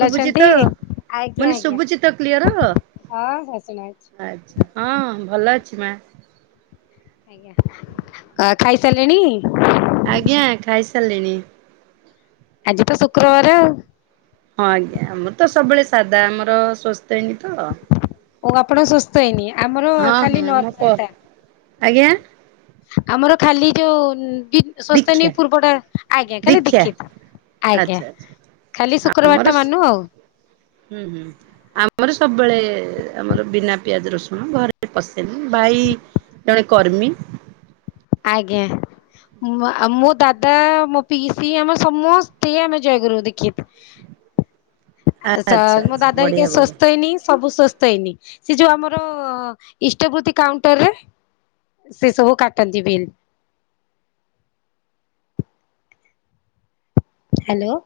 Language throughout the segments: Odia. ଶୁଭୁଚି ତ ଆଜ୍ଞା ମାନେ ଆଜ୍ଞା। ଶୁଭୁଚି ତ କ୍ଲିୟର? ହଁ ଆଚ୍ଛା [unintelligible] ହଁ ଭଲ ଅଛି ମା। ଆଜ୍ଞା ଖାଇ ସାରିଲେଣି? ଆଜ୍ଞା ଖାଇ ସାରିଲିଣି। ଆଜି ତ ଶୁକ୍ରବାର ଆଉ। ହଁ ଆଜ୍ଞା ଆମର ତ ସବୁବେଳେ ସାଧା। ଆମର ଶ୍ଵସ୍ଥୟିନୀ ତ। ଓ ଆପଣ ସ୍ୱସ୍ଥୟୀନି ଆମର ହଁ ଖାଲି ହଁ ମୋ ପ ନର୍ମାଲ ଟା। ଆଜ୍ଞା ଆମର ଖାଲି ଯୋଉ ଡି ଦୀକ୍ଷା ସ୍ୱସ୍ତିୟିନୀ ପୂର୍ବଟା ଆଜ୍ଞା ଖାଲି ଦୀକ୍ଷା ଦୀକ୍ଷିତ ଆଜ୍ଞା। ଆଚ୍ଛା ଆଚ୍ଛା। ଖାଲି ଆମର ଶୁକ୍ରବାରଟା ମାନୁ ଆଉ। ହୁଁ ହୁଁ ଆମର ସବୁବେଳେ ଆମର ବିନା ପିଆଜ ରସୁଣ। ଘରେ ପସେନି। ଭାଇ ଜଣେ କର୍ମୀ। ଆଜ୍ଞା। ମୋ ଦାଦା ମୋ ପିଇସି ଆମ ସମସ୍ତେ ଆମେ ଜୟଗୁରୁ ଦିକ୍ଷୀତି। [inaudible] ସ ଆଚ୍ଛା ମୋ ଆଚ୍ଛା ଦାଦା ହେରିକା ବଢିଆ ବଢିଆ। ଶ୍ଵସ୍ଥୟିନୀ ସବୁ ସ୍ୱସ୍ତୟିନୀ। ସେ ଯୋଉ ଆମର ଇଷ୍ଟବୃତ୍ତି କାଉଣ୍ଟର ରେ। ସେ ସବୁ କାଟ କାଟନ୍ତି ବିଲ୍। Hello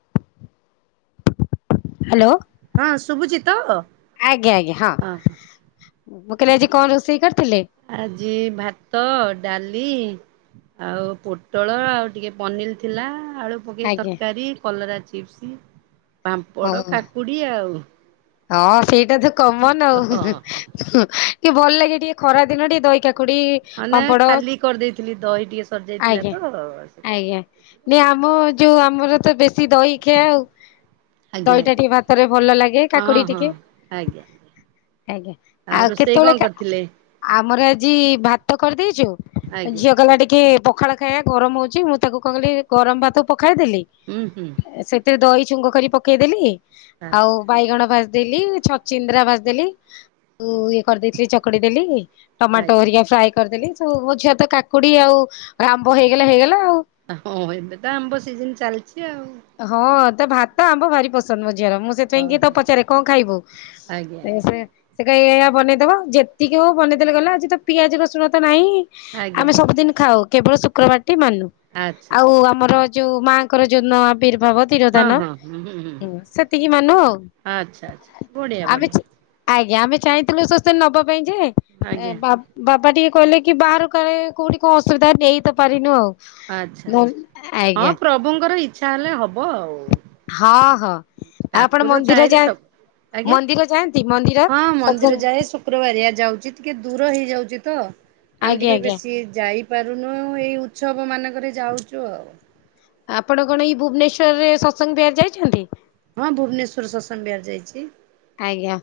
hello. ହଁ ଶୁଭୁଛି ତ ଅହୋ। ଆଜ୍ଞା ଆଜ୍ଞା ହଁ। ମୁଁ କହିଲି ଆଜି କଣ ରୋଷେଇ କରିଥିଲେ? ଆଜି ଭାତ ଡାଲି ଆଉ ପୋଟଳ ଆଉ ଟିକେ ପନିର ଥିଲା ଆଳୁ ପକେଇ ଆଜ୍ଞା ତରକାରୀ କଲରା ଚିପ୍ସ ହଁ ପାମ୍ପଡ କାକୁଡି ଆଉ। ହଁ ସେଇଟା ତ କମନ ଆଉ। ହଁ [unintelligible] କି ଭଲ ଲାଗେ ଟିକେ ଖରା ଦିନ ଟିକେ ଦହି କାକୁଡି ମାନେ ପାମ୍ପଡ ଖାଲି କରିଦେଇଥିଲି। ଦହି ଟିକେ ସରିଯାଇଥିଲା ଆଜ୍ଞା ତ। ଆଜ୍ଞା। କରିଦେଇଥିଲି ନାଇ ଆଉ। ଆମ ଯୋଉ ଆମର ତ ବେଶୀ ଦହି ଖିଆ ଆଉ। ଆଜ୍ଞା ଦହିଟା ଆଜ୍ଞା ଟିକେ ଭାତରେ ଭଲ ଲାଗେ। କା ହଁ କାକୁଡି ହଁ ଟିକେ। ଆଜ୍ଞା ଆଜ୍ଞା ଆଉ ରୋଷେଇ କେତେବେଳେ କଣ କା କରିଥିଲେ ଆମର ଆଜି ଭାତ କରିଦେଇଛୁ। ଆଜ୍ଞା ଝିଅ କଲା ଟିକେ ପଖାଳ [unintelligible] ଗରମ ହଉଛି ମୁଁ ତାକୁ କଣ କଲି ଗରମ ଭାତ ପଖାଳି ଦେଲି। ହୁଁ ହୁଁ। ସେଥିରେ ଦହି ଛୁଙ୍ଗ କରି ପକେଇଦେଲି। ଆଉ ଆଚ୍ଛା ବାଇଗଣ ବାଜିଦେଲି ଛଚିନ୍ଦ୍ରା ବାଜିଦେଲି। ଆଉ ଇଏ କରିଦେଇଥିଲି ଚକଡି ଦେଲି। ଟମାଟୋ ଆଜ୍ଞା ଓରିକା ଫ୍ରାଏ କରିଦେଲି। ତ ମୋ ଝିଅ ତ କାକୁଡି ଆଉ ଆମ୍ବ ହେଇଗଲା ହେଇଗଲା ଆଉ। ହଁ ଏବେ ତ ଆମ୍ବ ସିଜନ ଚାଲିଛି ଆଉ। ହଁ ତା ଭାତ ଆମ୍ବ ଭାରି ପସ ସନ ମୋ ଝିଅର ମୁଁ ସେଥିପାଇଁ ତ ଓହୋ ପଚାରେ କଣ ଖାଇବୁ? ଆଜ୍ଞା ଆଜ୍ଞା ଏସେ ସେ କା ଏୟ ବନେଇଦବ। ଯେତିକି ହଉ ବନେଇଦେଲେ ଗଲେ ଆଜି ତ ପିଆଜ ରସୁଣ ତ ନାହିଁ। ଆଜ୍ଞା ଆମେ ଆଜ୍ଞା ସବୁଦିନ ଖାଉ କେବଳ ଶୁକ୍ରବାରଟି ମାନୁ। ଆଚ୍ଛା ଆଉ ଆଚ୍ଛା ଆମର ଯୋଉ ମାଆଙ୍କର ଯୋଉ ନ ଆବିର୍ଭାବ ହଁ ତିରୋଧାନ ହଁ ହୁଁ ହୁଁ ହୁଁ ଉଁ ସେତିକି ମାନୁ ଆଉ ଆଚ୍ଛା ଆଚ୍ଛା ବଢ଼ିଆ ଆମେ ବଢ଼ିଆ ଆଜ୍ଞା। ଆମେ ଚାହିଁଥିଲୁ ସ୍ୱାସ୍ଥ୍ୟୟୀନି ନବା ପାଇଁ ଯେ। ଏ ଆଜ୍ଞା ବା ବାବା ଟିକେ କହିଲେ କି ବାହାର କାଳେ କୋଉଠି କଣ ଅସୁବିଧା ନେଇ ତ ପାରିନୁ ଆଉ। ଆଚ୍ଛା ଆଚ୍ଛା ଆଜ୍ଞା ହଁ ପ୍ରଭୁଙ୍କର ଇଚ୍ଛା ହେଲେ ହବ ଆଉ। ହଁ ହଁ ଆଉ ଆପଣ ଠାକୁର ମନ୍ଦିର ଚାହିଁଲେ ଯା ସବୁ ଆଜ୍ଞା ମନ୍ଦିର ଯାନ୍ତି ମନ୍ଦିର ହଁ ମନ୍ଦିର ଯାଏ ସତ୍ସଙ୍ଗ ଶୁକ୍ରବାରିଆ ଯାଉଚି ଟିକେ ଦୂର ହେଇଯାଉଚିତ ଆମେ ଆଜ୍ଞା ଟିକେ ଆଜ୍ଞା। ବେଶି ଯାଇ ପାରୁନୁ ଏଇ ଉତ୍ସବ ମାନଙ୍କରେ ଯାଉଚୁ ଆଉ। ଆପଣ କଣ ଏଇ ଭୁବନେଶ୍ଵରରେ ସତ୍ସଙ୍ଗ ବିହାର ଯାଇଛନ୍ତି? ହଁ ଭୁବନେଶ୍ୱରର ସତ୍ସଙ୍ଗ ବିହାର ଯାଇଚି। ଆଜ୍ଞା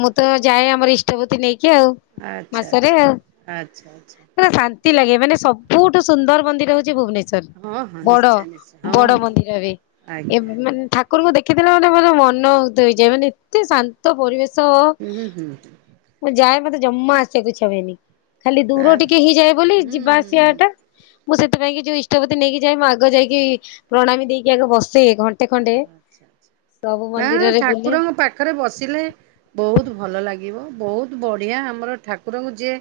ମୁତଯାଏ ଆମର ଇଷ୍ଟଭୁତି ନେଇକି ଆଉ। ଆଚ୍ଛା ମାସରେ ଆଚ୍ଛା ଆଉ। ଆଚ୍ଛା ଆଚ୍ଛା। ପୁରା ଶାନ୍ତି ଲାଗେ ମାନେ ସବୁଠୁ ସୁନ୍ଦର ମନ୍ଦିର ହଉଚି ଭୁବନେ ଶ୍ବର ହଁ ହଁ ବଡ଼ ନିଶ୍ଚୟ ନିଶ୍ଚୟ ହଁ ବଡ଼ ହଁ ମନ୍ଦିରବି ଆଜ୍ଞା। ଏବେ ମାନେ ଠକୁ ଠାକୁରଙ୍କୁ ଦେଖିଥିଲା ମାନେ ପୁରା ମନଉଦୟ ହେଇଯାଏ ମାନେ ଏତେ ଶା ଶାନ୍ତ ପରିବେଶ ହୁଁ ହୁଁ ହୁଁ ହୁଁ। ମୁଯାଏ ମତେ ଜମା ଆସିବାକୁ ଇଛା ହୁଏନି। ଖାଲି ଦୂର ଟିକେ ହେଇଯାଏ ବୋଲି ଯିବା ଆସିବା ହୁଁ। ଟା ମୁଁ ସେଥିପାଇକି ଯୋଉ ଇଷ୍ଟଭୁତି ନେଇକି ଯାଏ ମୁଁ ଆଗ ଯାଇକି ପ୍ରଣାମୀ ଦେଇକି ଆଗ ବସେ ଘ ଘଣ୍ଟେ ଖଣ୍ଡେ ଆଚ୍ଛା ଆଚ୍ଛା ସବୁ ନା ମନ୍ଦିରରେ ବୁଲେ ଠାକୁରଙ୍କ ପାଖରେ ବସିଲେ ବହୁତ୍ ଭଲ ଲାଗିବ ବହୁତ୍ ବଢ଼ିଆ ଆମର ଠାକୁରଙ୍କୁ ଯିଏ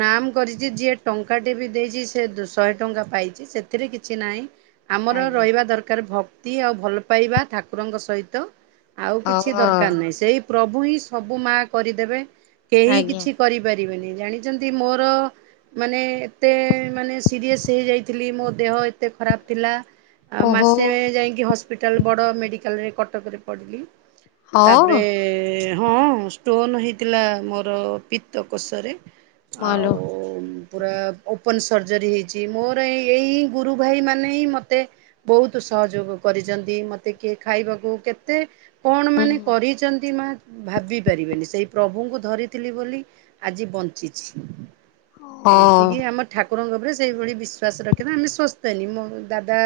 ନାମ୍ କରିଚି ଯିଏ ଟଙ୍କାଟେବି ଦେଇଚି ସିଏ ଦୁ ଶହେ ଟଙ୍କା ପାଇଚି ସେଥିରେ କିଛି ନାହିଁ। ଆମର ଆଜ୍ଞା ରହିବା ଦରକାର ଭକ୍ତି ଆଉ ଭଲ ପାଇବା ଠାକୁରଙ୍କ ସହିତ ଆଉ କିଛି ହଁ ଦରକାର ନାହିଁ ସେଇ ପ୍ରଭୁହିଁ ସବୁ ମା କରିଦେବେ କେହି ଆଜ୍ଞା କିଛି କରିବେ ପାରିବେନି ଜାଣିଚନ୍ତି ମୋର ମାନେ ଏତେ ମାନେ ସିରିଅସ୍ ହେଇଯାଇଥିଲି ମୋଦେହ ଏତେ ଖରାପ୍ ଥିଲା ଆ ଓହୋ ମାସେ ଯାଇକି ହସ୍ପିଟାଲ୍ ବଡ଼ ମେଡ଼ିକାଲରେ କଟକରେ ପଡ଼ିଲି ତାପରେ ହଁ ହଁ ଷ୍ଟୋନ ହେଇଥିଲା ମୋର ପିତକଷରେ ଆଉ ମାଲୋ ପୁରା ଓପନ ସର୍ଜରୀ ହେଇଚି ମୋର ଏ ଏଇ ଗୁରୁ ଭାଇ ମାନେହିଁ ମୋତେ ବହୁତ୍ ସହଯୋଗ କରିଚନ୍ତି ମତେ କିଏ ଖାଇବାକୁ କେତେ କଣ ହୁଁ ମାନେ କରିଚନ୍ତି ମା ଭାବି ପାରିବେନି ସେଇ ପ୍ରଭୁଙ୍କୁ ଧରିଥିଲି ବୋଲି ଆଜି ବଞ୍ଚିଛି ହଁ ଏତିକି ଆମ ଠାକୁରଙ୍କ ଉପରେ ସେଇଭଳି ବିଶ୍ୱଵାସ ରଖିବା ଆମେ ସସ୍ଥତେନି ମୋ ଦାଦା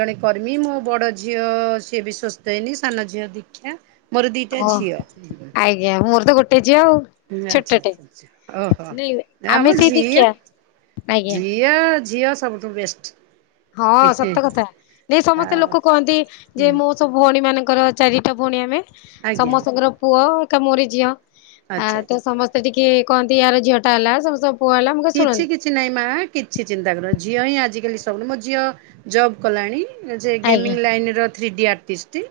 ଜଣେ କର୍ମୀ ମୋ ବଡ଼ ଝିଅ ସିଏବି ସସ୍ଥତେନି ସାନ ଝିଅ ଦୀକ୍ଷା ମୋର ଦିଟା ହଁ ଝିଅ ଆଜ୍ଞା ମୋରତ ଗୋଟେ ଝିଅ ଆଉ। ଆଚ୍ଛା ଛୋଟଟେ ଆଛା ଓହୋ ନାଇଁ ଆମେ ନାଆମ ସେଇ ଝିଅ ଦୀକ୍ଷା ଝି ଆଜ୍ଞା ଝିଅ ଝିଅ ସବୁଠୁ ବେଷ୍ଟ। ହଁ ସତ କଥା ଏସମସ୍ତେ ଆଉ ଲୋକ କହନ୍ତି ହୁଁ ଯେମୁ ସବୁ ଭଉଣୀ ମାନଙ୍କର ଚାରିଟା ଭଉଣୀ ଆମେ ଆଜ୍ଞା ଆଜ୍ଞା ସମସ୍ତଙ୍କର ପୁଅ ଏକା ମୋରି ଝିଅ ଆ ଆଚ୍ଛା ଆଚ୍ଛା ତ ସମସ୍ତେ ଟିକେ କହନ୍ତି ୟାର ଝିଅଟା ହେଲା ସମସ୍ତଙ୍କ ପୁଅ ହେଲା ମୁ କିଛି କିଛି ନାଇଁ ମା କିଛି ଚିନ୍ତା କରୁନି ଝିଅହିଁ ଆଜିକାଲି ସବୁନୁ ମୋ ଝିଅ ଜବ୍ କଲାଣି। ଆଜ୍ଞା ଗେମିଙ୍ଗ ଲାଇନର ଥ୍ରୀଡି ଆଟିଷ୍ଟ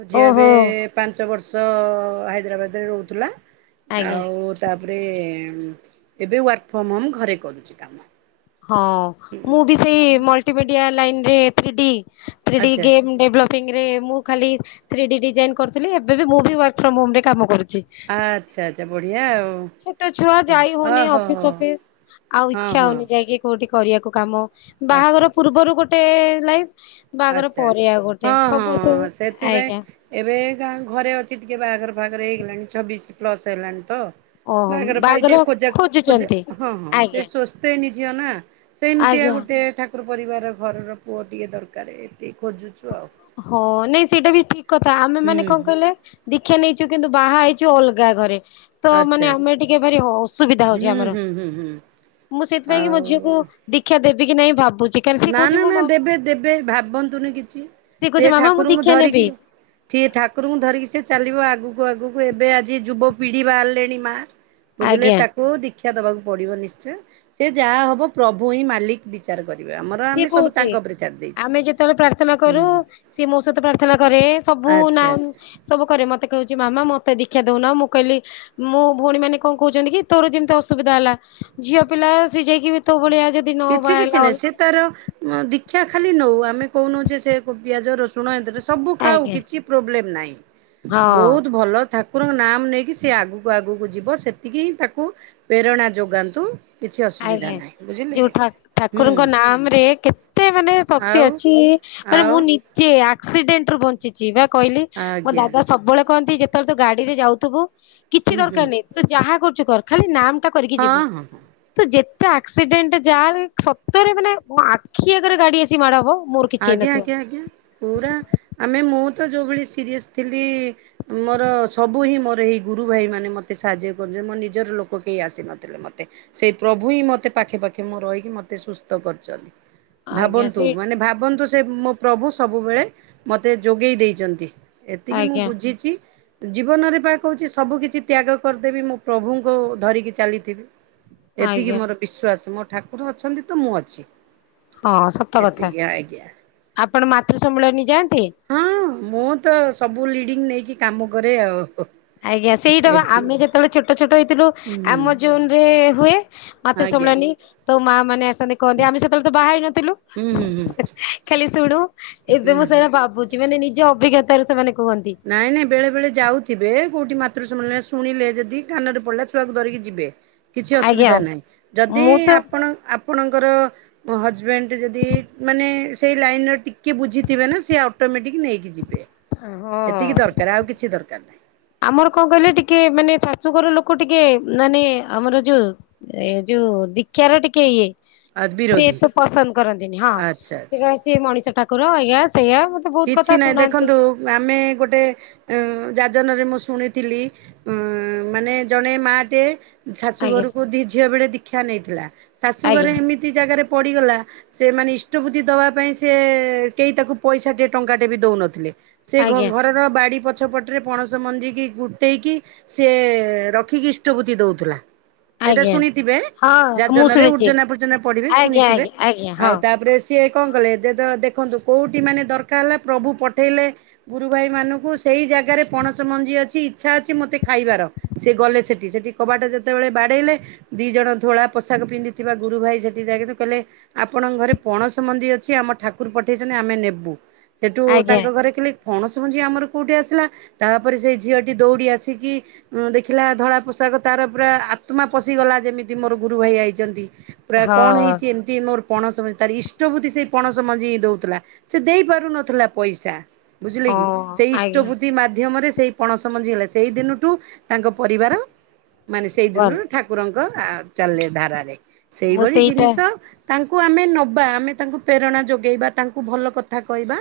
ମୋଝିଅ ଏବେ ଓହୋ ପାଞ୍ଚ ବର୍ଷ ହାଇଦ୍ରାବାଦରେ ରହୁଥିଲା ଆଜ୍ଞା ଆଉ ତାପରେ ଏବେ ୱାର୍କ ଫ୍ରମ୍ ହୋମ୍ ଘରେ କରୁଚି କାମ। ହଁ ହୁଁ ମୁବି ସେଇ ମଲିଟିମିଡ଼ିଆ ଲାଇନରେ ଥ୍ରି ଡି ଥ୍ରି ଡି ଆଚ୍ଛା ଗେମ୍ ଡେଭଲପିଂ ରେ ମୁଁ ଖାଲି ଥ୍ରୀ ଡି ଡିଜାଇନ୍ କରୁଥିଲି ଏବେବି ମୁବି ୱାର୍କ ଫ୍ରର୍ମ ହୋମରେ କାମ କରୁଚି। ଆଚ୍ଛା ଆଚ୍ଛା ବଢିଆ ଆଉ। ଛୋଟ ଛୁଆ ଓହୋ ଯାଇହୋଉନି ହୋ ଅଫିସ୍ ଫଫିସ୍। ଆଉ ହଁ ଇଚ୍ଛା ହଁ ହଉନି ଯାଇକି କୋଉଠି କରିବାକୁ କାମ ଆଚ୍ଛା ବାହାଘର ଆଚ୍ଛା। ପୂର୍ବରୁ ଗୋଟେ ଲାଇଫ୍ ବାହାଘର ଆଚ୍ଛା ପରେ ଆଉ ଗୋଟେ ହଁ ସମସ୍ତୁ ହଁ ସେଥିପାଇଁ ଆଜ୍ଞା। ଏବେ ଗାଁ ଘରେ ଅଛି ଟିକେ ବାହାଘର ଫାହାଘରେ ହେଇଗଲାଣି ଛବିଶି ପ୍ଲସ୍ ହେଲାଣିତ ଓହୋ ବାହାଘର ପାଇ ଟିକେ ଖୋଜା ଖୋଜା ଖୋଜୁଛନ୍ତି ହଁ ହଁ ସେଇ ଆଜ୍ଞା ସ୍ଥ ନ୍ତିନ୍ ଝିଅନା ସେମିତିଆ ଆଜ୍ଞା ଗୋଟେ ଠାକୁର ପରିବାର ଘରର ପୁଅଟିକେ ଦର କାର୍ ଏତିକି ଖୋଜୁଚୁ ଆଉ। ହଁ, ନାଇଁ ସେଇଟା ବି ଠିକ୍ କଥା। ଆମେ ମାନେ କଣ ହୁଁ କହିଲେ? ଦୀକ୍ଷା ନେଇଚୁ, କିନ୍ତୁ ବାହା ହେଇଚୁ ଅଲଗା ଘରେ। ତ ଆଚ୍ଛା ମାନେ ଆଚ୍ଛା ଆମେ ଟିକେ ଭାରି ଅସୁବିଧା ହଉଚି ହୁଁ ଆମର। ହୁଁ ହୁଁ ହୁଁ ମୁଁ ସେଥିପାଇଁ କି ମୋ ଝିଅକୁ ଆଉ ଦୀକ୍ଷା ଦେବି କି ନାଇଁ ଭାବୁଚି! ନା, ନା, ନା ଦେବେ, ଦେବେ। ଭାବନ୍ତୁନି କିଛି, ସିଏ କହୁଛି ସେ ମାମା ମୁଁ ଠାକୁରୁଙ୍କୁ ଦୀକ୍ଷା ନେବି ଧରିକି ସିଏ ଠାକୁରଙ୍କୁ ଧରିକି ସେ ଚାଲିବ, ଆଗକୁ ଆଗକୁ ଏବେ ଆଜି ଯୁବପିଢି ବାହାରିଲେଣି ମାଆ। ବୁଝିଲେ, ଆଜ୍ଞା ତାକୁ ଦୀକ୍ଷା ଦବାକୁ ପଡିବ ନିଶ୍ଚୟ। ସେ ଯାହା ହବ ପ୍ରଭୁ ହିଁ ମାଲିକ ବିଚାର କରି ସିଏ କହୁଚି, ଆମେ ଯେତେବେଳେ ପ୍ରାର୍ଥନା କରୁ, ହୁଁ ସିଏ ମୋ ସହିତ ପ୍ରାର୍ଥନା କରେ। ସବୁ ଆଚ୍ଛା ନାମ୍ ଆଚ୍ଛା ସବୁ କରେ। ମତେ କହୁଛି, ମାମା ମତେ ଦୀକ୍ଷା ଦଉନ। ମୁଁ କହିଲି ମୋ ଭଉଣୀ ମାନେ କଣ କହୁଛନ୍ତି କି! ତୋର ଯେମିତି ଅସୁବିଧା ହେଲା, ଝିଅ ପିଲା ସେ ଯାଇକି ବି ତୋ ଭଳିଆ ଯେ କିଛି କିଛି ନାହିଁ। ସେ ତାର ଦୀକ୍ଷା ଖାଲି ନଉ, ଆମେ କହୁନୁ ଯେ ସେ ପିଆଜ ରସୁ ସୁଣ ଏଥିରେ ସବୁ ଖାଉ। ଆଜ୍ଞା କିଛି ପ୍ରୋବ୍ଲେମ୍ ନାହିଁ। ହଁ। ବହୁତ୍ ଭଲ ଠା ଠାକୁର ଙ୍କ ନାମ୍ ନେଇକି ସେ ଆଗକୁ ଆଗକୁ ଯିବ। ସେତିକି ହିଁ ତାକୁ ପେରଣା ଯୋଗାନ୍ତୁ। କିଛି ଅସୁବିଧା ଆଜ୍ଞା ନାହିଁ। ବୁଝିଲେ! ଯୋଉ ଠା ହୁଁ ଠାକୁରଙ୍କ ନାମ୍ ରେ କେତେ ମାନେ ଶକ୍ତି ଆଉ ଅଛି। ମାନେ ଆଉ ମୁଁ ନି ଯେ ଆକ୍ସିଡେଣ୍ଟ ରୁ ବଞ୍ଚିଛି, ବା କହିଲି ମୋ ଆଜ୍ଞା ଦାଦା ସବୁବେଳେ କହନ୍ତି ଯେ ତର ତୁ ଗାଡିରେ ଯାଉଥିବୁ କିଛି ହୁଁ ହୁଁ ଦରକାର ନାହିଁ। ତୁ ଯାହା କରୁଚୁ କର ଖାଲି ନାମ ଟା କରିକି ଯିବୁ। ହୁଁ, ହୁଁ। ତୁ ଯେତେ ଆକ୍ସିଡେଣ୍ଟ ଯା ସତରେ ମାନେ ମୋ ଆଖି ଆଗରେ, ଗାଡି ଆସି ମାଡ ହବ। ମୋର କିଛି ଆଜ୍ଞା, ହେଇନଥିବ। ଆଜ୍ଞା, ଆଜ୍ଞା, ପୁରା ଆମେ, ମୁଁ ତ ଯୋଉଭଳି ସିରିଏସ୍ ଥିଲି ମୋର ସବୁ ହିଁ ମୋର ଏହି ଗୁରୁ ଭାଇ ମାନେ ମତେ ସାହାଯ୍ୟ କରିଚନ୍। ମୋ ନିଜର ଲୋକ କେହି ଆସିନଥିଲେ। ମତେ ସେଇ ପ୍ରଭୁ ହିଁ ମତେ ପାଖେ ପାଖେ, ମୋ ରହିକି ମତେ ସୁସ୍ଥ କରିଚନ୍ତି। ଆଜ୍ଞା ଭାବନ୍ତୁ! ସେ ମାନେ ଭାବନ୍ତୁ, ସେ ମୋ ପ୍ରଭୁ ସବୁବେଳେ ମତେ ଯୋଗେଇ ଦେଇଚନ୍ତି। ଏତିକି ମୁଁ ଆଜ୍ଞା ବୁଝିଚି। ଜୀବନରେ ପା କହୁଛି, ସବୁ କିିଛି ତ୍ୟାଗ କରିଦେବି। ମୁଁ ପ୍ରଭୁଙ୍କୁ ଧରିକି ଚାଲିଥିବି। ଏତିକି ଆଜ୍ଞା ମୋର ବିଶ୍ଵାସ! ମୋ ଠାକୁର ଅଛନ୍ତି ତ, ମୁଁ ଅଛି। ହଁ, ସତ୍ ହେତିକି ଆଜ୍ଞା। ଆପଣ ମାତୃ ସମ୍ମିଳନୀ ଯାଆନ୍ତି? ହଁ, ମୁଁ ତ ସବୁ ଲିଡିଙ୍ଗ୍ ନେଇକି କାମ କରେ ଆଉ। ଆଜ୍ଞା, ସେଇଟା ବା ଏଠି। ଆମେ ଯେତେବେଳେ ଛୋଟ ଛୋଟ ହେଇଥିଲୁ। ହୁଁ ଆମ ଜୋନ୍ ରେ ହୁଏ ମାତୃ ଆଜ୍ଞା ସମ୍ମିଳନୀ। ସବୁ ମାଆ ମାନେ ଆସନ୍ତି। କହନ୍ତି, ଆମେ ସେତେବେଳେ ତ ବାହା ହେଇନଥିଲୁ। ହୁଁ ହୁଁ ହୁଁ ଖାଲି ଶୁଣୁ, ହୁଁ ଏବେ ମୁଁ ହୁଁ। ସେଇଗା ଭାବୁ ଚି। ମାନେ ନିଜ ଅଭିଜ୍ଞତା ରୁ ସେମାନେ କୁହନ୍ତି। ନାଇଁ ନାଇଁ ବେଳେ ବେଳେ ଯାଉଥିବେ, କୋଉଠି ମାତୃ ସମ୍ମିଳନୀ ଶୁଣିଲେ ଯଦି କାନରେ ପଡିଲା ଛୁଆକୁ ଧରିକି ଯିବେ। କିଛି ଆଜ୍ଞା ଅସୁବିଧା ନାହିଁ। ଯଦି ମୁଁ ତ ଆପଣ ଆପଣଙ୍କର ହଜ୍ବେଣ୍ଡ ଯଦି ମାନେ ସେଇ ଲାଇନ୍ ର ଟିକେ ବୁଝିଥିବେ। ନା ସେ ଅଟୋମେଟିକ୍ ନେଇକି ଯିବେ। ହଁ ଏତିକି ଦରକାର ଆଉ କିଛି ଦରକାର ନାହିଁ। ଆମର କଣ କହିଲେ ଟିକେ, ମାନେ ଶାଶୁଘର ଲୋକ ଟିକେ ମାନେ ଆମର ଯୋ ଏ ଯୋଉ ଦୀକ୍ଷାର ଟିକେ ଇଏ। ଆଉ ସେ ଏ ବିରୋଧୀ ସବୁ ପସନ୍ଦ କରନ୍ତିନି, ହଁ। ଆଚ୍ଛା ସେ ଆଚ୍ଛା। ସିଏ ମଣିଷ ଠାକୁର ଏଇୟା, ସେଇୟା କିଛି ନାହିଁ, ଦେଖନ୍ତୁ, ଆମେ ଗୋଟେ ଯାଜନ ରେ ମୁଁ ଶୁଣିଥିଲି ଅଁ ମାନେ ଜଣେ ମାଆ ଟେ ଆଜ୍ଞା ଶାଶୁଘରକୁ ଦି ଝିଅ ବେଳେ ଦୀକ୍ଷା ନେଇଥିଲା। ଆଜ୍ଞା ଶାଶୁଘରେ ଏମିତ୍ ତି ଜାଗାରେ ପଡିଗଲା। ସେମାନେ ଇଷ୍ଟବୃତି ଦବା ପାଇଁ ସିଏ-ଏ କେହି ତାକୁ ପଇସା ଟିଏ ଟଙ୍କା ଟେ ବି ଦଉନଥିଲେ। ସେ ଆଜ୍ଞା। ଘରର ବାଡି ପଛପଟରେ ପଣସ ମଞ୍ଜିିକି ଗୁଟେଇକି ସିଏ ରଖିକି ଇଷ୍ଟବୃତି ଦଉଥିଲା। ଏଇଟା ଆଜ୍ଞା ଶୁଣିଥିବେ। ହଁ ମୁଁ ଯାଜନରେ ଶୁଣିଛି ଉର୍ଜନା ଫୁର୍ଜନା ପଢିବେ ଆଜ୍ଞା ଶୁଣିଥିବେ ଆଜ୍ଞା ଆଜ୍ଞା ହଁ ଆଉ ତା ତା'ପରେ ସିଏ କଣ କଲେ, ଯେ ଯ ଦେଖନ୍ତୁ କଉଁଠି ମାନେ ଦରକାର ହେଲା ପ୍ରଭୁ ପଠେଇଲେ ଗୁରୁ ଭାଇ ମାନଙ୍କୁ ସେଇ ଜାଗାରେ ପଣସ ମଞ୍ଜି ଅଛି ଇଚ୍ଛା ଅଛି ମତେ ଖାଇବାର। ସେ ଗଲେ ସେଠି ସେଠି କବାଟ ଯେତେବେଳେ ବାଡେଇଲେ ଦି ଜଣ ଧୋଳା ପୋଷାକ ପିନ୍ଧି ଥିବା ଗୁରୁ ଭାଇ ସେଠି ଯାଇକିତ କହିଲେ ଆପଣଙ୍କ ଘରେ ପଣସ ମଞ୍ଜି ଅଛି ଆମ ଠାକୁର ପଠେଇଚନ୍ତି ଆମେ ନେବୁ। ସେଠୁ ଆଜ୍ଞା ତାଙ୍କ ଘରେ ଖିଲେ ପଣସ ମଞ୍ଜି ଆମର କୋଉଠି ଆସିଲା ତାପରେ ସେଇ ଝିଅଟି ଦୌଡି ଆସିକି ଉଁ ଦେଖିଲା ଧଳା ପୋଷାକ ତାର ପୁରା ଆତ୍ମା ପଶି ଗଲା ଯେମିତି ମୋର ଗୁରୁ ଭାଇ ଆଇଚନ୍ତି। ପୁରା କଣ ହଁ ହେଇଚି ଏମିତି ମୋର ପଣସ ତାରି ଇଷ୍ଟ ବୁତି ସେଇ ପଣସମଞ୍ଜି ଦଉଥିଲା ସେ ଦେଇ ପାରୁନ ଥିଲା ପଇସା ବୁଝିଲେ କି ହଁ ସେଇ ଆଜ୍ଞା ଇଷ୍ଟବୁତି ମାଧ୍ୟମରେ ସେଇ ପଣସ ମଞ୍ଜି ହେଲା ସେଇ ଦିନଠୁ ତାଙ୍କ ପରିବାର ମାନେ ସେଇ ଭଲ ଦିନରୁ ଠା କୁକୁରଙ୍କ ଚାଲ ଲେ ଧାରାରେ ମୁଁ ସେଇଭଳି ସେଇଟା ଜିନିଷ ତାଙ୍କୁ ଆମେ ନବା ଆମେ ତାଙ୍କୁ ପ୍ରେରଣା ଯୋଗେଇବା ତାଙ୍କୁ ଭଲ କଥା କହିବା।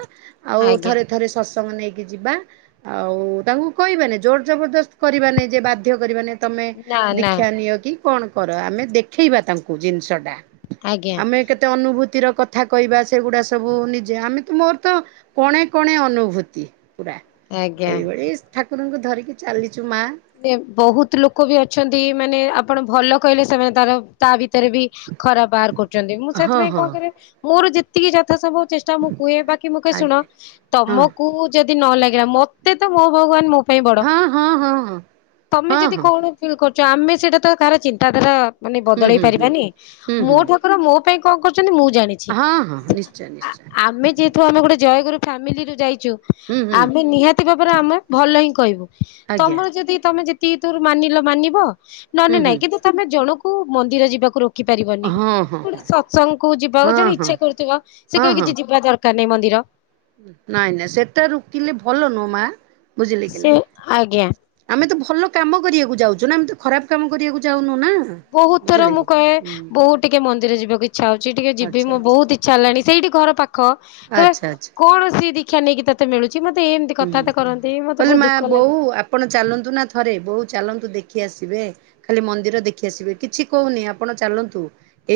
ଆଉ ଆଜ୍ଞା ଥରେ ଥରେ ଶ ତସଙ୍ଗ ନେଇକି ଯିବା ଆଉ ତାଙ୍କୁ କହିବାନି ଜୋର ଜବରଦସ୍ତ କରିବା ନେଇ ଯେ ବାଧ୍ୟ କରିବା ନେଇ ତମେ ନା ନା ଦୀକ୍ଷା ନିଅ କି କଣ କର ଆମେ ଦେଖେଇବା ତାଙ୍କୁ ଜିନିଷ ଟା। ଆଜ୍ଞା ଆମେ କେତେ ଅନୁଭୂତି ର କଥା କହିବା ସେଗୁଡା ସବୁ ନିଜେ ଆମେ ତ ମୋର ତ କଣେ କଣେ ଅନୁଭୂତି ପୁରା ଆଜ୍ଞା ଏଇଭଳି ଠାକୁରଙ୍କୁ ଧରିକି ଚାଲିଚୁ ମା। ବହୁତ୍ ଲୋକ ବି ଅଛନ୍ତି ମାନେ ଆପଣ ଭଲ କହିଲେ ସେମାନେ ତାର ତା ଭିତରେ ବି ଖରାପ୍ ବାହାର କରୁଚନ୍ତି ମୁଁ ହଁ ସେଥିପାଇଁ ହଁ କହୁଥିଲି ମୋର ଯେତିକି ଯଥା ସମ୍ଭବ ଚେ ଷ୍ଟା ମୁଁ କୁହେ ବାକି ମୁଁ କହେ ଶୁଣ ଆଜ୍ଞା ହଁ। ତମକୁ ଯଦି ନ ଲାଗିଲା ମତେ ତ ମୋ ଭଗବାନ ମୋ ପାଇଁ ବଡ ହଁ ହଁ ହଁ ହଁ। ହଁ ତମେ ହଁ ଯଦି କଣ ଫିଲ୍ କରୁଚ ଆମେ ସେଇଟା ତ କାହାର ଚିନ୍ତାଧାରା ମାନେ ହୁଁ ବଦଳେଇ ହୁଁ ହୁଁ। ପାରିବାନି ହୁଁ ହୁଁ ମୋ ଠାକୁର ମୋ ପାଇଁ କଣ କରୁଚନ୍ତି ମୁଁ ଜାଣେ। ଛି ହଁ ହଁ ନିଶ୍ଚୟ ନିଶ୍ଚୟ ଆମେ ଯେ ଫୋନ୍‌ ଗୋଟେ ଜୟଗରୁ ଫ୍ୟାମିଲି ରେ ଯାଇଚୁ ହୁଁ ହୁଁ ଆମେ ନିହାତି ଭାବରେ ଆମେ ଭଲ ହିଁ କହିବୁ। ଆଜ୍ଞା ତମର ଯଦି ତମେ ଯେତିକି ତୋର ମାନିଲ ମାନିବ ହୁଁ ନନେ ହୁଁ। ନାଇଁ କିନ୍ତୁ ତମେ ଜଣକୁ ମନ୍ଦିର ଯିବାକୁ ରୋ ଖି ପାରିବନି ହଁ ହଁ ଗୋଟେ ହଁ ସତ୍ସଙ୍ଗଙ୍କୁ ଯିବା ହଁ ଜଣେ ହଁ ଇଚ୍ଛା କରୁଥିବ ସେ ହଁ କହିବ ହଁ କି ଯିବା ଦର କାର ନାଇଁ ମନ୍ଦିର। ନାଇଁ ନାଇଁ ସେଟା ରୋକିଲେ ଭଲ ନୁହଁ ମା ବୁଝିଲେ କି ସେ ନାଇଁ। ଆଜ୍ଞା ଆମେ ତ ଭଲ କାମ କରିବାକୁ ଯାଉଛୁ ନା ଆମେ ତ ଖରାପ୍ କାମ କରିବାକୁ ଯାଉନୁ ନା। ବହୁତ୍ ଥର ବୁଝିଲେ ମୁଁ କି କହେ ହୁଁ ବହୁତ୍ ଟିକେ ମନ୍ଦିର ଯିବାକୁ ଇଚ୍ଛା ହଉଚି ଟିକେ ଯିବି ଆଚ୍ଛା ମୁ ଆଚ୍ଛା ବହୁତ୍ ଇ ଛା ଲାଣି ସେଇଠି ଘର ପାଖ କେବେ ଆଚ୍ଛା ଆଚ୍ଛା କୌଣସି ଦୀକ୍ଷା ନେଇକି ତତେ ମିଳୁ ଚି ମତେ ଏମିତି କଥା ହୁଁ। ବାର୍ତ୍ତା କରନ୍ତି ମତେ କହିଲେ ବହୁତ୍ ମା ଦୁଃଖ ଲାଗେ। ବୋଉ ଆପଣ ଚାଲନ୍ତୁ ନା ଥରେ ବୋଉ ଚାଲନ୍ତୁ ଦେଖି ଆସିବେ। ଖାଲି ମନ୍ଦିର ଦେଖି ଆସିବେ କିଛି କହୁନି ଆପଣ ଚାଲନ୍ତୁ।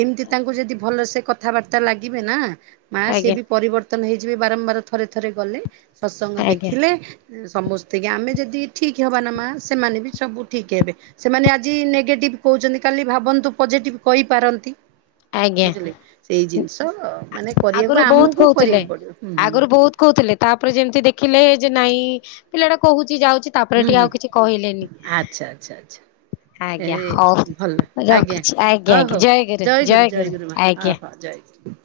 ଏମିତି ତାଙ୍କୁ ଯଦି ଭଲସେ କଥାବାର୍ତ୍ତା ଲାଗିବେ ନା ମା ସେ ଆଜ୍ଞା ବି ପରିବର୍ତ୍ତନ ହେଇଯିବେ ବାରମ୍ବାର ଥରେ ଥରେ ଗଲେ ସତ୍ସଙ୍ଗ ଆଜ୍ଞା ଦେଖିଲେ। ସମସ୍ତେ କି ଆମେ ଯଦି ଠିକ୍ ହେବ ନା ମା ସେମାନେ ବି ସବୁ ଠିକ୍ ହେବେ। ସେମାନେ ଆଜି ନେଗେଟିଭ କହୁଚନ୍ତି କାଲି ଭାବନ୍ତୁ ପଜିଟିଭ କହିପାରନ୍ତି। ଆଜ୍ଞା ବୁଝିଲେ ସେଇ ଜିନିଷ ମାନେ ଆଗରୁ କରିବାକୁ ବହୁତ ଆମକୁ କହୁଥିଲେ। କରିବାକୁ ପଡିବ ହୁଁ ହୁଁ। ଆଗରୁ ବହୁତ କହୁଥିଲେ ତାପରେ ଯେମିତି ଦେଖିଲେ ଯେ ନାଇଁ ପିଲାଟା କହୁଚି ଯାଉଚି। ତାପରେ ହୁଁ ହୁଁ ଟିକେ ହୁଁ ଆଉ କିଛି କହିଲେନି। ଆଚ୍ଛା ଆଚ୍ଛା ଆଚ୍ଛା। ଏ ଆଜ୍ଞା ହଉ ଭଲ ରଖୁଛି ଆଜ୍ଞା ଆଜ୍ଞା ଜୟ ଗୁରୁ। ଜୟ ଗୁରୁ ଜୟ ଗୁରୁ ମା ହଉ ହଉ ଜୟ ଗୁରୁ।